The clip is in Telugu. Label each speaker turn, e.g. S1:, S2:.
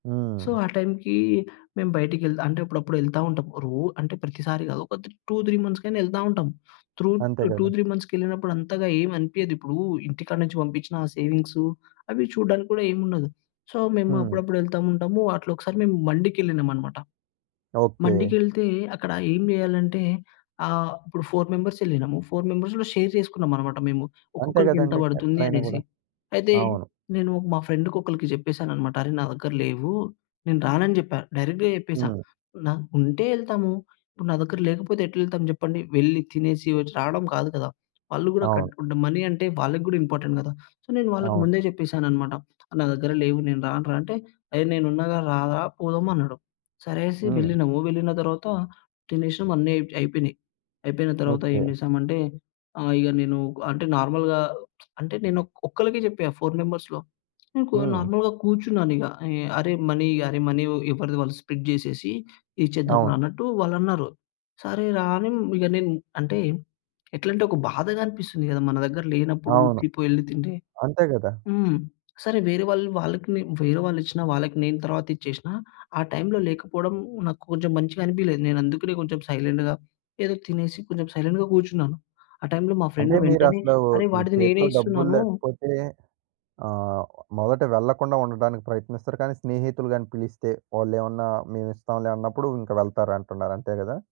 S1: సో,
S2: హ్మ్.
S1: ఆ టైమ్‌కి మేం బయటికె అంటే అప్పుడప్పుడెళ్తా ఉంటాం. రో అంటే ప్రతిసారి గాదు ఒక 2, 3 మంత్స్‌కైనా ఎళ్తా ఉంటాం. త్రుత్
S2: అంతే
S1: టూ
S2: గదా!
S1: త్రీ మంత్స్‌కెళ్ళినప్పుడు అంతగా ఏమనిపియదు. ఇప్పుడూ ఇంటికాడ నుంచి పంపిచ్చిన ఆ సేవింగ్సు, అవి చూడ్డానికి గూడా ఏముండదు. సో, మేము
S2: హ్మ్.
S1: అప్పుడప్పుడెళ్తా ఉంటాము. అట్లొకసారి మేము మండికెళ్ళినామన్నమాట.
S2: ఓకే.
S1: మండికెళ్తే అక్కడ ఏం జేయాలంటే, ఆహ్, ఇప్పుడు 4 మెంబర్స్ ఎళ్ళినాము 4 మెంబర్స్‌ గూడ షేర్ చేసుకున్నాం అన్నమాట మేము.
S2: అంతే
S1: ఒక్కొక్కలికి ఎంత
S2: గదండీ!
S1: బడుతుంది
S2: ఎక్కడైనా
S1: అనేసి.
S2: గూడా.
S1: అయితే,
S2: అవును.
S1: నేను మా ఫ్రెండ్‌కి ఒకలికి జెప్పేసానన్నమాట. అరే! నా దగ్గర లేవు. నేను రానని జెప్పా. డైరెక్ట్‌గా జెప్పేసా.
S2: హ్మ్.
S1: నాకుంటే ఎళ్తాము, ఇప్పుడు నా దగ్గర లేకపోతే ఎట్లెళ్తాము జెప్పండి. వెళ్లి తినేసి వచ్ రాడం కాదు కదా! వాళ్ళు గూడా
S2: అవును.
S1: కట్టుకుంట మనీ అంటే వాళ్లకి గూడా ఇంపార్టెంట్ గదా! సో, నేను వాళ్ళకి
S2: అవును.
S1: ముందే చెప్పేసాను అనమాట. నా దగ్గర లేవు నేను రానురా అంటే "ఏహ్, నేనున్నాగా రారా" పోదామన్నాడు. సరేననేసి
S2: హ్మ్.
S1: వెళ్ళినాము. వెళ్ళిన తర్వాత తినేసం అన్నీ అయి అయిపోయినాయి. అయిపోయిన తర్వాత ఏం
S2: ఓకే.
S1: జేసామంటే, ఆహ్, ఇగ నేను అంటే నార్మల్‌గా అంటే నేను ఒ ఒక్కళ్ళకే జెప్పా 4 మెంబర్స్‌లో. ఇంకో
S2: హ్మ్.
S1: నార్మల్‌గా కూర్చున్నానిగ. "ఏయ్ అరేయ్! మనీ అరే! మనీ ఎవరిది వాళ్ళు స్ప్లిట్ జేసేసి, ఇచ్చేద్దాం రా"
S2: అవును.
S1: అన్నట్టు వాళ్ళన్నారు. సరే రా! అని ఇగ నేన్ అంటే ఎట్లంటే, ఒక బాధగా అనిపిస్తుంది గదా! మన దగ్గర లేనప్పుడు
S2: అవును.
S1: ఉర్కి పోయి ఎళ్లి తింటే.
S2: అంతే గదా!
S1: హ్మ్. సరే వేరే వాళ్ళు వాళ్ళకి నే వేరే వాళ్ళు ఇచ్చినా వాళ్ళకి నేను తరువాత ఇచ్చేసినా. ఆ టైమ్‌లో లేకపోవడం నాకు కొంచెం మంచిగనిపియలేదు. నేనందుకనే కొంచెం సైలెంట్‌‌‌గా ఏదో తినేసి కొంచెం సైలెంట్‌గా కూర్చున్నాను. ఆ టైమ్‌లో మా
S2: అంటే
S1: ఫ్రెండ్ వెంటనే
S2: మీరసలు,
S1: "అరే!
S2: మీ
S1: వాడిది నేనే
S2: చేతిలో డబ్బులు
S1: ఇస్తున్నానూ"
S2: లేకపోతే, ఆహ్, మొదట వెళ్ళకుండా ఉండటానికి ప్రయత్నిస్తారు. కానీ స్నేహితులు గాని పిలిస్తే, వాళ్ళేమన్నా మేమిస్తాంలే అన్నప్పుడు, ఇంక వెళ్తారంటున్నారు. అంతే గదా!